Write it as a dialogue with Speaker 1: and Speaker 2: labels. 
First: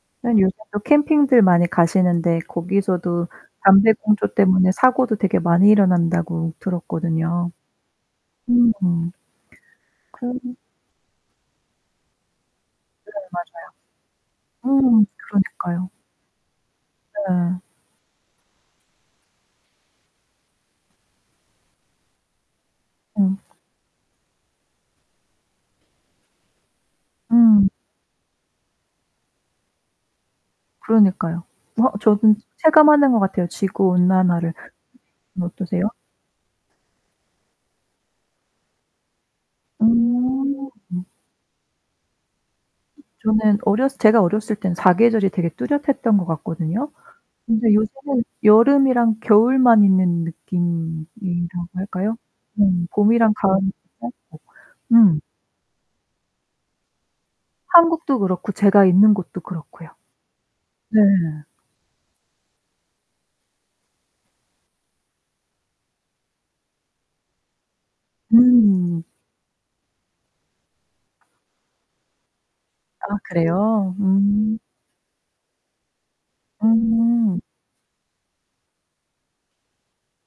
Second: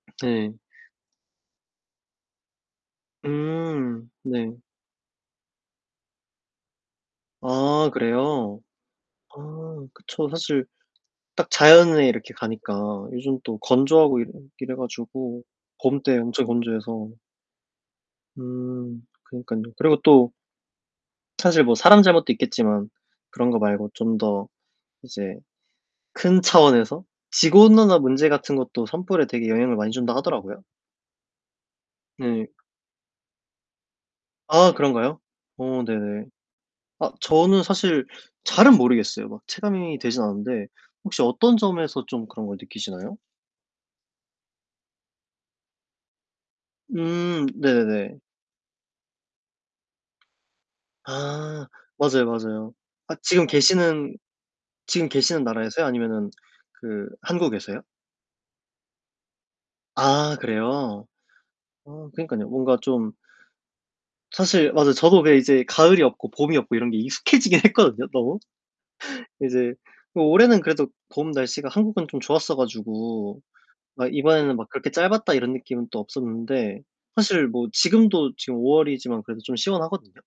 Speaker 1: 전
Speaker 2: 네.
Speaker 1: 요새도 캠핑들 많이 가시는데 거기서도
Speaker 2: 음
Speaker 1: 담배꽁초
Speaker 2: 네.
Speaker 1: 때문에 사고도 되게 많이 일어난다고 들었거든요.
Speaker 2: 아 그래요?
Speaker 1: 음.
Speaker 2: 아 그쵸.
Speaker 1: 그럼
Speaker 2: 사실 딱 자연에 이렇게 가니까
Speaker 1: 네
Speaker 2: 요즘 또
Speaker 1: 맞아요.
Speaker 2: 건조하고 이러 이래
Speaker 1: 음
Speaker 2: 가지고
Speaker 1: 그러니까요.
Speaker 2: 봄 때 엄청 건조해서.
Speaker 1: 네.
Speaker 2: 음 그러니깐요. 그리고 또 사실 뭐 사람 잘못도 있겠지만
Speaker 1: 음.
Speaker 2: 그런 거 말고 좀 더 이제 큰 차원에서
Speaker 1: 음.
Speaker 2: 지구온난화 문제 같은 것도 산불에 되게 영향을 많이 준다 하더라고요.
Speaker 1: 그러니까요. 어 저는
Speaker 2: 네.
Speaker 1: 체감하는 것 같아요 지구 온난화를.
Speaker 2: 아 그런가요?
Speaker 1: 선생님은
Speaker 2: 어
Speaker 1: 어떠세요?
Speaker 2: 네네. 아 저는 사실 잘은 모르겠어요. 막 체감이 되진 않는데
Speaker 1: 음.
Speaker 2: 혹시 어떤 점에서 좀 그런 걸 느끼시나요?
Speaker 1: 저는 어렸을 제가 어렸을 때는 사계절이 되게 뚜렷했던 것 같거든요.
Speaker 2: 음
Speaker 1: 근데
Speaker 2: 네네네.
Speaker 1: 요즘은 여름이랑 겨울만 있는
Speaker 2: 아
Speaker 1: 느낌이라고 할까요?
Speaker 2: 맞아요, 맞아요.
Speaker 1: 음.
Speaker 2: 아
Speaker 1: 봄이랑
Speaker 2: 지금
Speaker 1: 가을이
Speaker 2: 계시는
Speaker 1: 짧고.
Speaker 2: 지금
Speaker 1: 음.
Speaker 2: 계시는 나라에서요? 아니면은 그 한국에서요?
Speaker 1: 한국도 그렇고 제가 있는 곳도 그렇고요.
Speaker 2: 아
Speaker 1: 네.
Speaker 2: 그래요? 아 그니깐요. 뭔가 좀 사실 맞아요. 저도 왜 이제 가을이 없고 봄이 없고 이런 게 익숙해지긴 했거든요, 너무.
Speaker 1: 음.
Speaker 2: 이제 뭐 올해는 그래도 봄 날씨가 한국은 좀 좋았어
Speaker 1: 아
Speaker 2: 가지고
Speaker 1: 그래요?
Speaker 2: 막 이번에는
Speaker 1: 음.
Speaker 2: 막 그렇게 짧았다 이런 느낌은 또 없었는데
Speaker 1: 음.
Speaker 2: 사실 뭐 지금도 지금 5월이지만 그래도 좀 시원하거든요.